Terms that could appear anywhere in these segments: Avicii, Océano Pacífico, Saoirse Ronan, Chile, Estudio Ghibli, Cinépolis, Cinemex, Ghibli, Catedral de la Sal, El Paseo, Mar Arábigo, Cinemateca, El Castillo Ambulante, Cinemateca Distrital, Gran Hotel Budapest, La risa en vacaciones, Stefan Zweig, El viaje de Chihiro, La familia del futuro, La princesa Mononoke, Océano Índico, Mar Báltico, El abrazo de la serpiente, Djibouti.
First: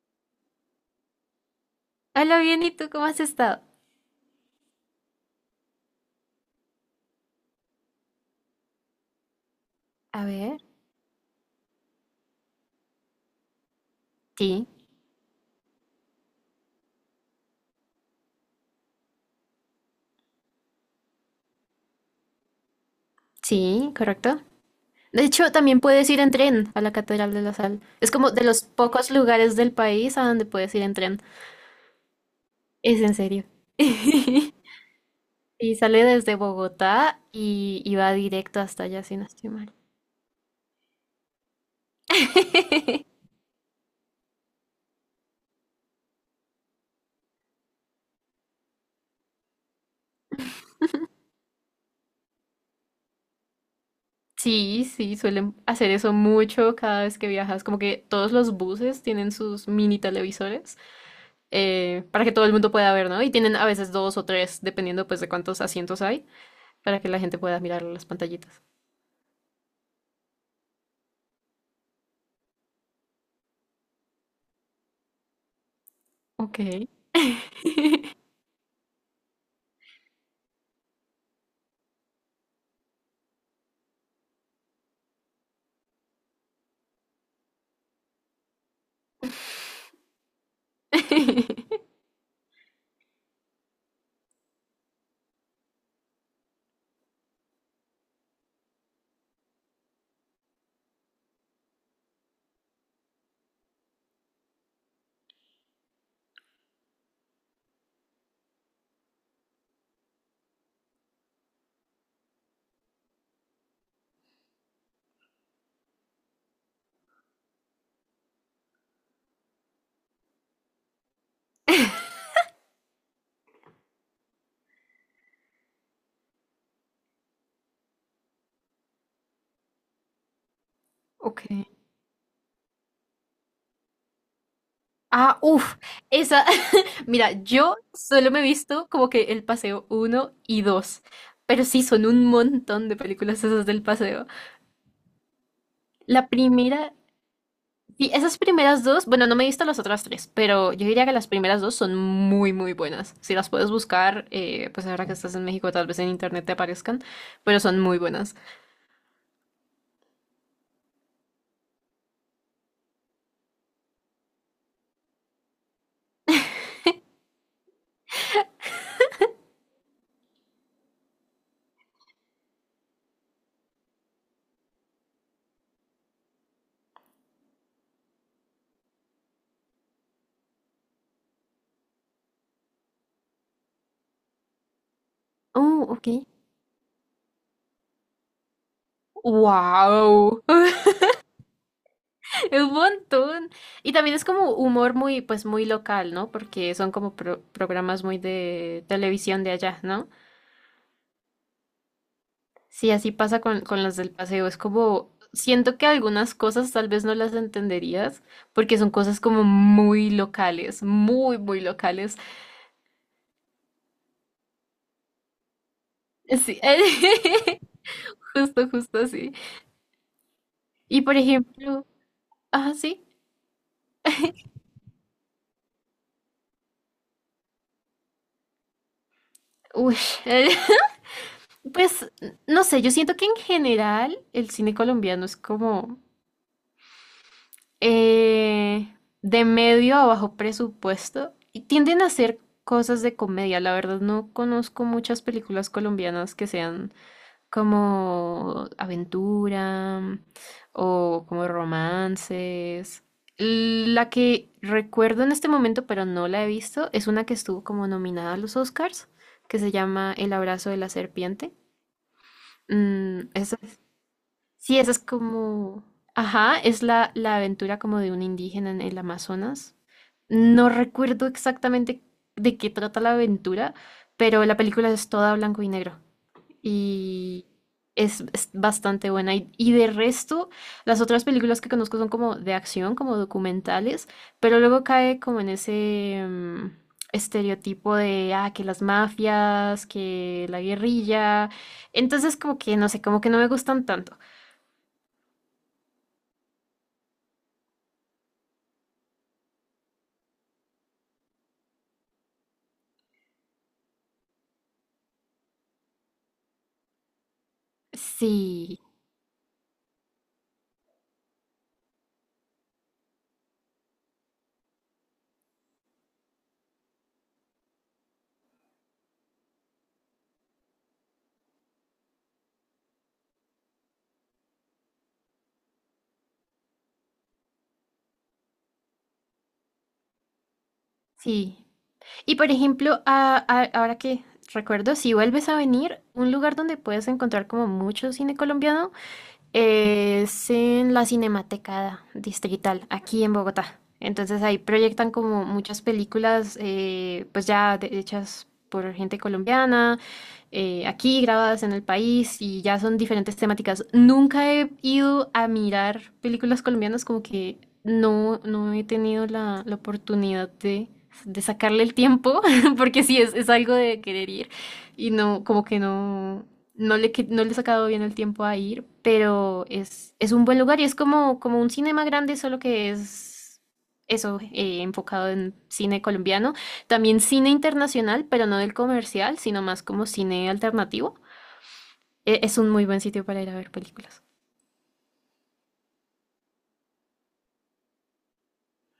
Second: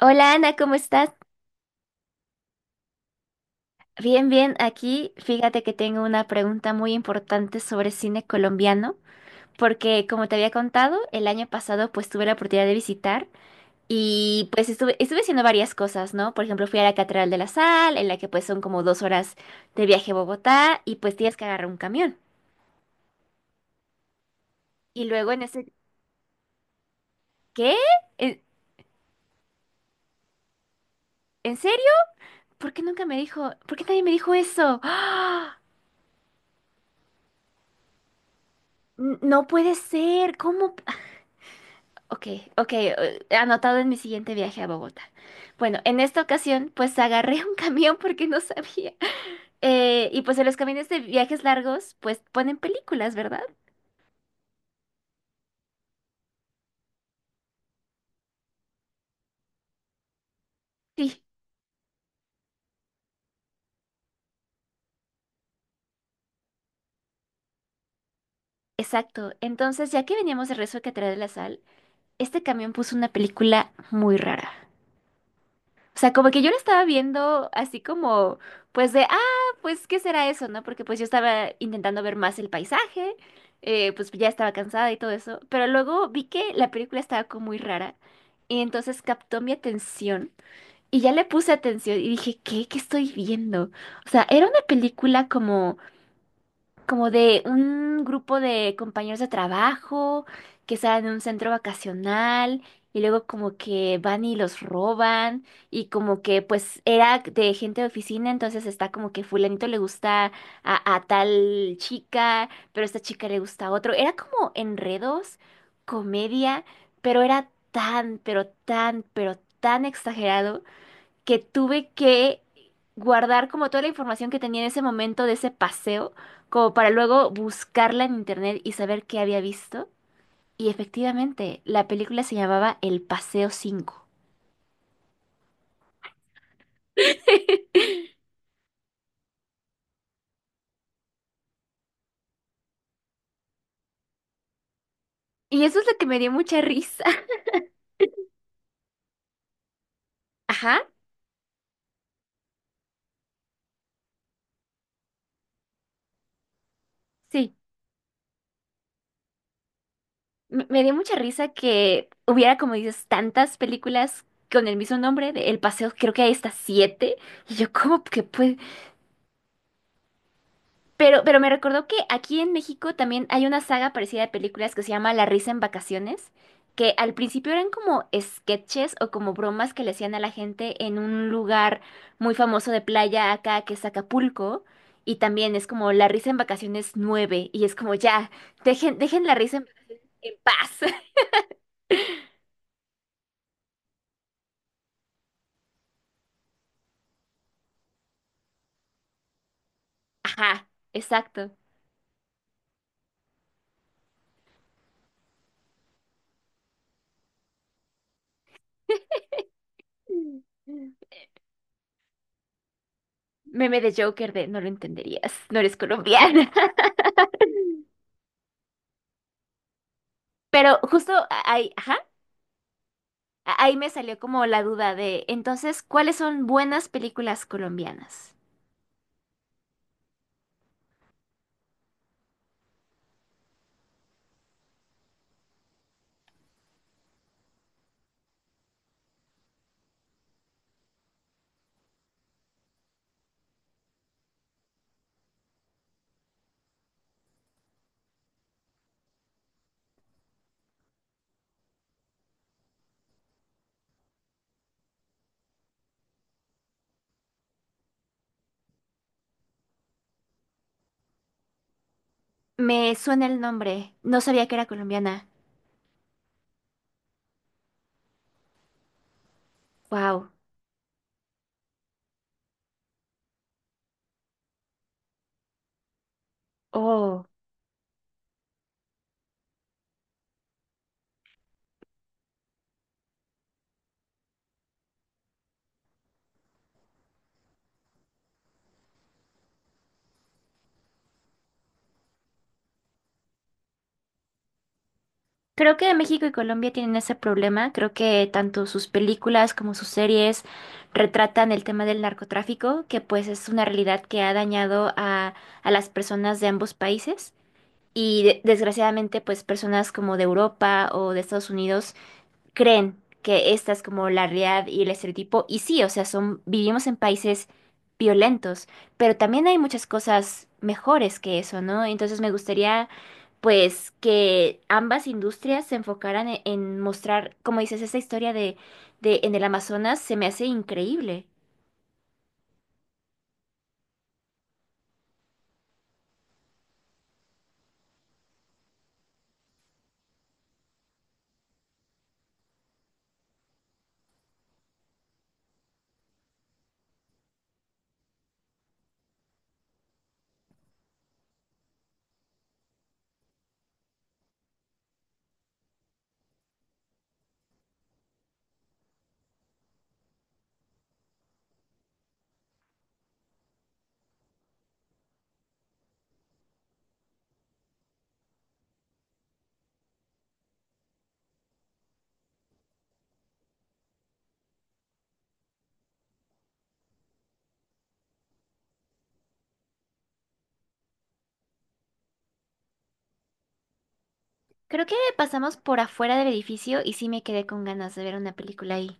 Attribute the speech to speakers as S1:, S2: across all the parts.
S1: Hola Ana, ¿cómo estás?
S2: Hola, bien, ¿y tú cómo has estado?
S1: Bien, bien, aquí fíjate que tengo una pregunta muy importante sobre cine colombiano, porque
S2: A
S1: como te había
S2: ver,
S1: contado, el año pasado pues tuve la oportunidad de visitar y
S2: sí,
S1: pues estuve haciendo varias cosas, ¿no? Por ejemplo, fui a la Catedral de la Sal, en la que pues son como 2 horas de viaje a Bogotá y pues tienes que agarrar un camión.
S2: sí, correcto.
S1: Y
S2: De
S1: luego en
S2: hecho,
S1: ese...
S2: también puedes ir en tren a la Catedral de la
S1: ¿Qué?
S2: Sal. Es como
S1: ¿En,
S2: de los pocos lugares del país a donde puedes ir en tren.
S1: en serio? ¿Por qué
S2: Es
S1: nunca
S2: en
S1: me
S2: serio.
S1: dijo? ¿Por qué nadie me dijo eso? ¡Ah!
S2: Y sale desde Bogotá y va directo hasta allá, si no
S1: No
S2: estoy mal.
S1: puede ser, ¿cómo? Ok, ok, anotado en mi siguiente viaje a Bogotá. Bueno, en esta ocasión, pues agarré un camión porque no sabía. Y pues en los camiones de viajes largos, pues ponen películas, ¿verdad?
S2: Sí, sí, suelen hacer eso mucho cada vez que viajas. Como que todos los buses tienen sus mini televisores,
S1: Sí,
S2: para que todo el mundo pueda ver, ¿no? Y tienen a veces dos o tres, dependiendo pues de cuántos asientos hay. Para que la gente pueda mirar las pantallitas.
S1: exacto. Entonces, ya que veníamos de Rezo que trae de la Sal, este camión puso una película muy rara. O sea, como que yo lo
S2: Ok.
S1: estaba viendo así como, pues de, ah, pues, ¿qué será eso, no? Porque pues yo estaba intentando ver más el paisaje, pues ya estaba cansada y todo eso, pero luego vi que la película estaba como muy rara y entonces captó mi atención y ya le puse atención y dije, ¿qué? ¿Qué estoy viendo? O sea, era una película como de un grupo de compañeros de trabajo que salen en un centro vacacional y luego como que van y los roban y como que pues era de gente de oficina, entonces está como que fulanito le gusta a tal chica, pero a esta chica le gusta a otro. Era como enredos, comedia, pero era tan, pero tan, pero tan exagerado que tuve que guardar como toda la información que tenía en ese momento de ese paseo, como para luego buscarla en internet y saber qué había visto. Y
S2: Ok.
S1: efectivamente, la película se llamaba El Paseo 5.
S2: Ah, uff, esa. Mira, yo solo me he visto como que el paseo uno y 2. Pero sí, son un montón de películas esas del paseo.
S1: Y eso es lo que me
S2: La
S1: dio mucha
S2: primera.
S1: risa.
S2: Sí, esas primeras dos. Bueno, no me he visto las otras tres. Pero
S1: Ajá,
S2: yo diría que las primeras dos son muy, muy buenas. Si las puedes buscar, pues ahora que estás en México, tal vez en internet te aparezcan.
S1: sí.
S2: Pero son muy buenas.
S1: Me dio mucha risa que hubiera, como dices, tantas películas con el mismo nombre de El Paseo. Creo que hay hasta siete. Y yo, ¿cómo que puede? Pero me recordó que aquí en México también hay una saga parecida de películas que se llama La risa en vacaciones, que al principio eran como sketches o como bromas que le hacían a la gente en un lugar muy famoso de playa acá que es Acapulco, y también es
S2: Oh,
S1: como La
S2: ok.
S1: risa en vacaciones 9 y es como ya, dejen, dejen la risa en
S2: ¡Wow!
S1: paz.
S2: Un montón. Y también es como humor muy, pues muy local, ¿no? Porque son como programas muy de televisión de allá, ¿no?
S1: Ajá, exacto.
S2: Sí, así pasa con las del paseo. Es como, siento que algunas cosas tal vez no las entenderías porque son cosas como muy locales, muy, muy locales.
S1: Meme de Joker de no lo entenderías, no eres colombiana.
S2: Sí, justo, justo así.
S1: Pero
S2: Y
S1: justo
S2: por
S1: ahí,
S2: ejemplo,
S1: ajá.
S2: ah, sí.
S1: Ahí me salió como la duda de, entonces, ¿cuáles son buenas películas colombianas?
S2: Uy, pues no sé, yo siento que en general el cine colombiano es como… eh, de medio a bajo presupuesto y tienden a hacer cosas de comedia. La verdad no conozco muchas películas colombianas que sean como aventura o como romances. La que recuerdo en este momento, pero no la he visto, es una que estuvo como nominada a los Oscars, que se llama El abrazo de la serpiente.
S1: Me suena
S2: Mm,
S1: el
S2: esa
S1: nombre, no sabía que era
S2: Sí, esa es
S1: colombiana.
S2: como, ajá, es la aventura como de un indígena en el Amazonas.
S1: Wow.
S2: No recuerdo exactamente de qué trata la aventura, pero la película es toda blanco y negro
S1: Oh.
S2: y es bastante buena. Y de resto, las otras películas que conozco son como de acción, como documentales, pero luego cae como en ese estereotipo de, ah, que las mafias, que la guerrilla. Entonces como que, no sé, como que no me gustan tanto.
S1: Creo que México y Colombia tienen ese problema. Creo que tanto sus películas como sus series retratan el tema del narcotráfico, que pues es una realidad que ha dañado a las personas de ambos países. Y
S2: Sí,
S1: desgraciadamente, pues personas como de Europa o de Estados Unidos creen que esta es como la realidad y el estereotipo. Y sí, o sea, son, vivimos en países violentos, pero también hay muchas cosas mejores que eso, ¿no? Entonces me gustaría, pues, que ambas industrias se enfocaran en mostrar, como dices, esa historia de en el Amazonas se me hace increíble.
S2: sí. Y por ejemplo, ahora que recuerdo, si vuelves a venir, un lugar donde puedes encontrar como mucho cine colombiano es en la Cinemateca Distrital, aquí en Bogotá. Entonces ahí proyectan como muchas películas, pues ya hechas por gente colombiana, aquí grabadas en el país y ya son diferentes temáticas. Nunca he ido a mirar películas colombianas como que no, no he tenido la oportunidad de sacarle el tiempo, porque sí, es algo de querer ir. Y no, como que no, no le he sacado bien el tiempo a ir, pero es un buen lugar y es como, como un cinema grande, solo que es eso, enfocado en cine colombiano. También cine internacional, pero no del comercial, sino más como cine alternativo. Es un muy buen sitio para ir a ver películas.
S1: Creo que pasamos por afuera del edificio y sí me quedé con ganas de ver una película ahí.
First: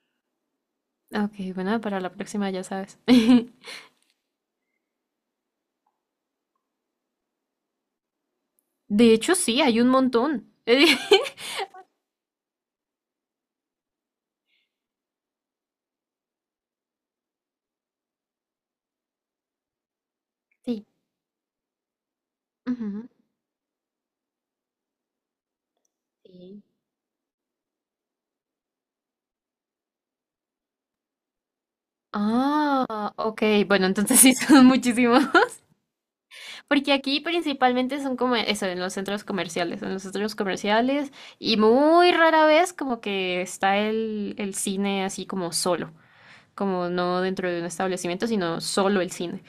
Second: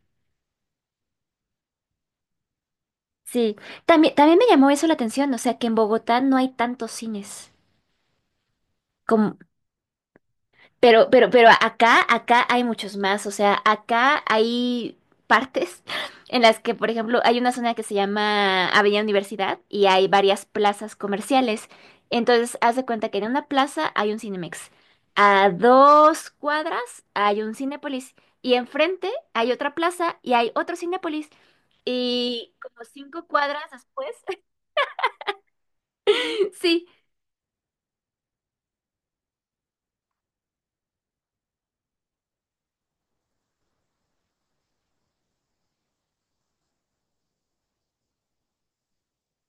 S2: Ok, bueno, para la próxima ya sabes.
S1: Sí, también, también me llamó eso la atención, o sea, que en Bogotá no hay tantos cines
S2: De hecho,
S1: como.
S2: sí, hay un montón.
S1: Pero acá, acá hay muchos más. O sea, acá hay partes en las que, por ejemplo, hay una zona que se llama Avenida Universidad y hay varias
S2: Sí.
S1: plazas comerciales. Entonces, haz de
S2: Ujú.
S1: cuenta que en una plaza hay un Cinemex. A dos
S2: Sí.
S1: cuadras hay un Cinépolis. Y enfrente hay otra plaza y hay otro Cinépolis. Y como
S2: Ah,
S1: cinco
S2: ok.
S1: cuadras
S2: Bueno,
S1: después,
S2: entonces sí son muchísimos.
S1: sí.
S2: Porque aquí principalmente son como eso, en los centros comerciales. En los centros comerciales. Y muy rara vez como que está el cine así como solo. Como no dentro de un establecimiento, sino solo el cine.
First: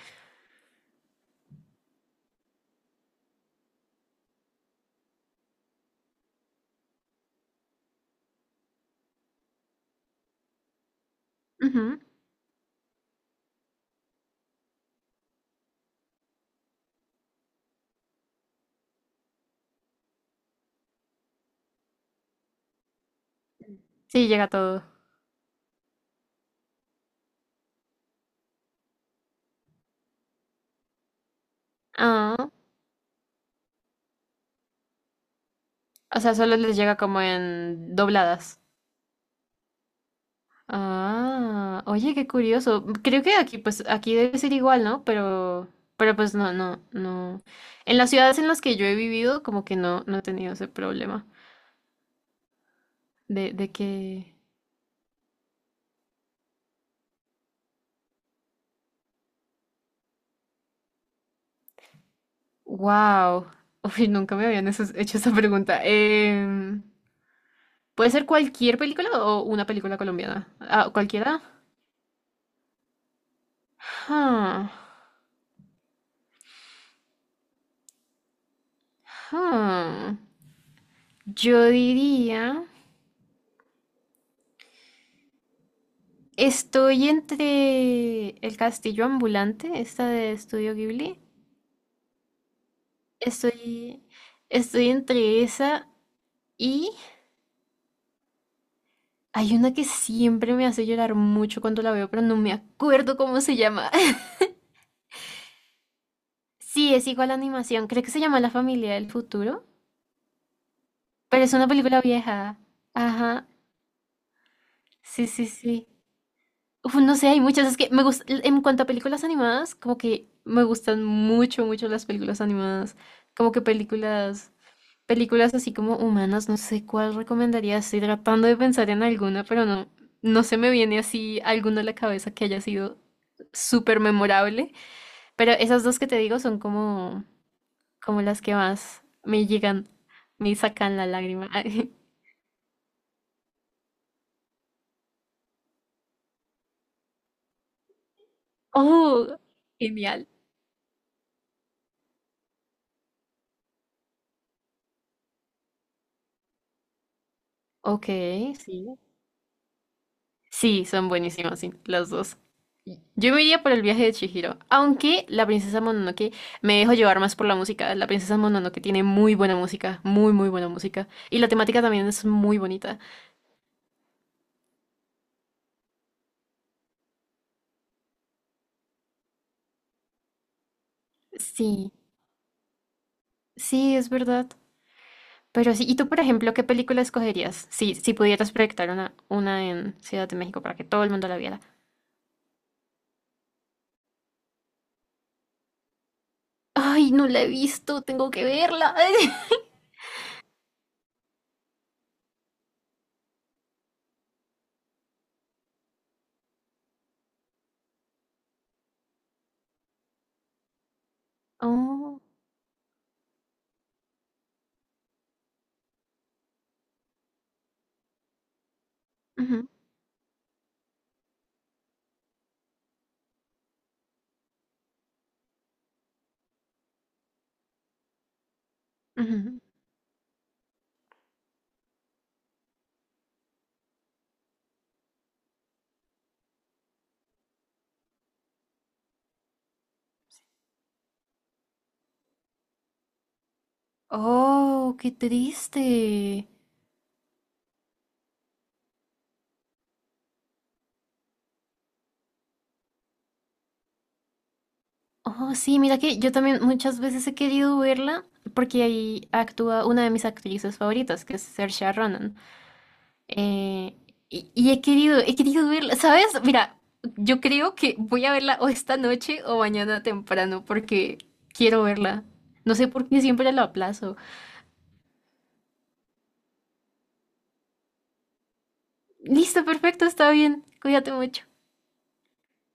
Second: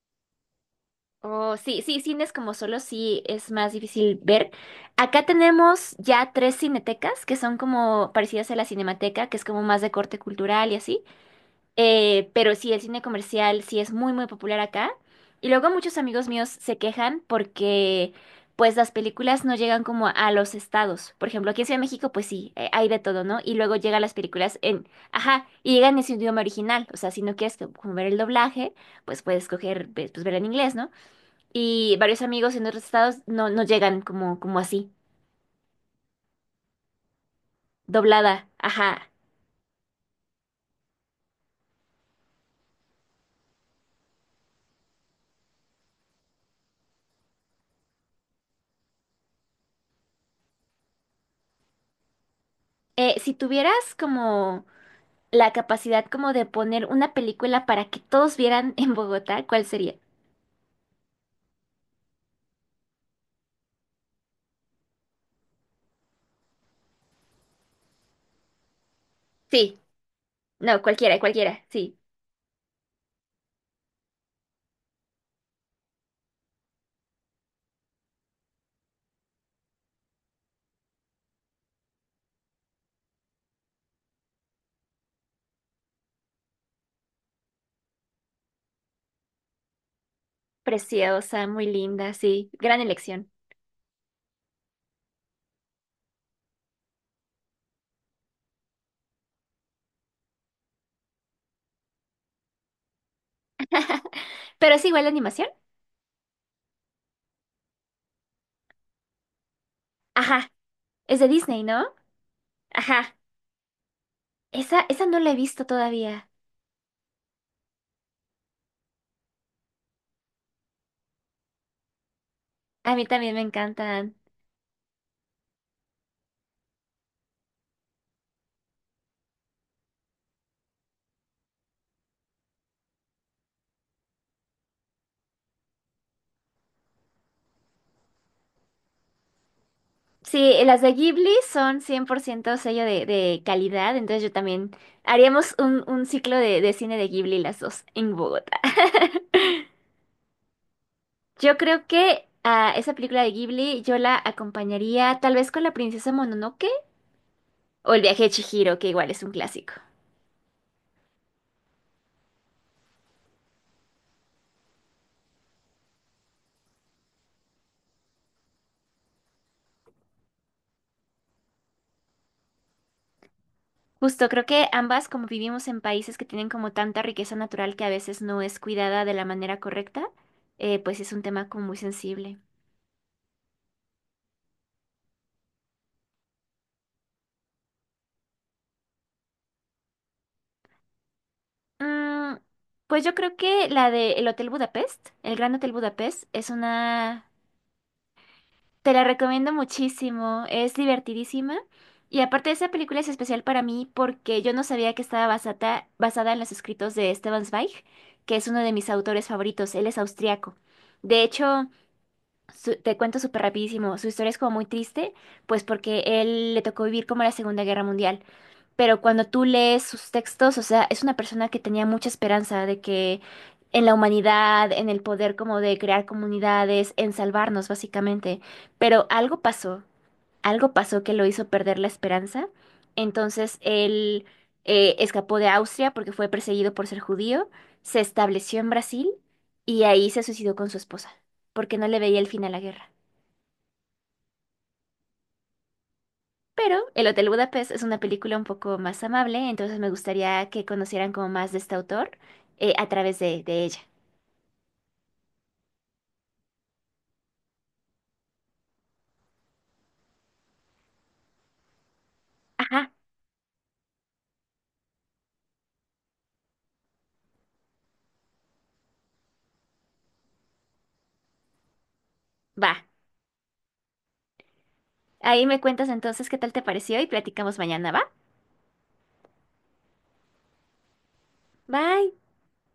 S1: Oh, sí, sí, cines como solo sí es más difícil ver. Acá tenemos ya tres cinetecas que son como parecidas a la Cinemateca, que es como más de corte cultural y así.
S2: Ujú.
S1: Pero sí, el cine comercial sí es muy, muy popular acá. Y luego muchos amigos míos se quejan porque pues las películas no llegan como a los estados. Por ejemplo, aquí en Ciudad de México pues sí, hay de todo, ¿no? Y luego llegan las
S2: Sí, llega
S1: películas
S2: todo.
S1: en, ajá, y llegan en su idioma original. O sea, si no quieres como ver el doblaje, pues puedes escoger pues verla en inglés, ¿no? Y varios
S2: Ah,
S1: amigos en otros estados no, no llegan como, como así,
S2: o sea, solo les llega como en
S1: doblada.
S2: dobladas.
S1: Ajá.
S2: Ah, oye, qué curioso. Creo que aquí, pues, aquí debe ser igual, ¿no? Pero pues no, no, no. En las ciudades en las que yo he vivido, como que no, no he tenido ese problema
S1: Si
S2: de
S1: tuvieras
S2: que,
S1: como la capacidad como de poner una película para que todos vieran en Bogotá, ¿cuál sería?
S2: wow, uy, nunca me habían hecho esa pregunta. ¿Puede ser cualquier película o una
S1: Sí,
S2: película colombiana?
S1: no,
S2: Ah,
S1: cualquiera,
S2: ¿cualquiera?
S1: cualquiera, sí.
S2: Ah, ah. Yo diría, estoy entre El Castillo Ambulante, esta de Estudio Ghibli.
S1: Preciosa, muy linda, sí. Gran elección.
S2: Estoy, estoy entre esa y hay una que siempre me hace llorar mucho cuando la veo, pero no me acuerdo cómo se llama.
S1: Pero es igual la animación.
S2: Sí, es igual a animación. Creo que se llama La familia del futuro,
S1: Ajá, es de
S2: pero es
S1: Disney,
S2: una
S1: ¿no?
S2: película vieja.
S1: Ajá.
S2: Ajá.
S1: Esa no
S2: Sí,
S1: la he
S2: sí,
S1: visto
S2: sí.
S1: todavía.
S2: Uf, no sé, hay muchas. Es que me gusta, en cuanto a películas animadas, como que me gustan mucho, mucho las películas
S1: A
S2: animadas.
S1: mí también me
S2: Como que
S1: encantan.
S2: películas, películas así como humanas, no sé cuál recomendaría. Estoy tratando de pensar en alguna, pero no, no se me viene así alguna a la cabeza que haya sido súper memorable. Pero esas dos que te digo son como, como las que más me llegan,
S1: Sí,
S2: me
S1: las de
S2: sacan la
S1: Ghibli
S2: lágrima.
S1: son cien por ciento sello de calidad, entonces yo también haríamos un ciclo de cine de Ghibli las dos en Bogotá.
S2: Oh, genial.
S1: Yo creo que a esa película de Ghibli yo la acompañaría tal vez con La princesa Mononoke o El
S2: Ok,
S1: viaje de Chihiro, que
S2: sí.
S1: igual es un clásico.
S2: Sí, son buenísimas, sí, las dos. Yo me iría por el viaje de Chihiro, aunque la princesa Mononoke me dejo llevar más por la música. La princesa Mononoke tiene muy buena música, muy, muy buena música. Y la temática también es muy bonita.
S1: Justo, creo que ambas, como vivimos en países que tienen como tanta riqueza natural que a veces no es cuidada de la manera correcta, pues es un tema como muy
S2: Sí,
S1: sensible.
S2: sí, es verdad. Pero sí, ¿y tú, por ejemplo, qué película escogerías? Si, si pudieras proyectar una en Ciudad de México para que todo el mundo la viera.
S1: Mm, pues yo creo que la de El Hotel Budapest, el Gran Hotel Budapest, es
S2: Ay,
S1: una...
S2: no la he visto, tengo que
S1: Te
S2: verla.
S1: la recomiendo muchísimo, es divertidísima. Y aparte esa película es especial para mí porque yo no sabía que estaba basada en los escritos de Stefan Zweig, que es uno de mis autores favoritos, él es austriaco. De hecho,
S2: Oh,
S1: te cuento súper rapidísimo, su historia es como muy triste, pues porque él le tocó vivir como la Segunda Guerra Mundial, pero cuando tú
S2: ujú,
S1: lees sus textos, o sea, es una persona que tenía mucha esperanza de que en la humanidad, en el poder como de crear comunidades, en salvarnos básicamente, pero
S2: ujú.
S1: algo pasó que lo hizo perder la esperanza, entonces él escapó de Austria porque fue perseguido por ser judío, se estableció en Brasil y ahí se suicidó con su esposa, porque no le veía el fin a la guerra.
S2: Oh, qué triste.
S1: Pero El Hotel Budapest es una película un poco más amable, entonces me gustaría que conocieran como más de este autor a través de ella.
S2: Oh, sí, mira que yo también muchas veces he querido verla porque ahí actúa una de mis actrices favoritas, que es Saoirse Ronan.
S1: Ajá,
S2: Eh, y he querido verla, ¿sabes? Mira, yo creo que voy a verla o esta noche o mañana temprano porque quiero verla. No
S1: va.
S2: sé por qué siempre la aplazo.
S1: Ahí me cuentas entonces qué tal te pareció y platicamos mañana, ¿va?
S2: Listo, perfecto, está bien. Cuídate mucho.
S1: Bye.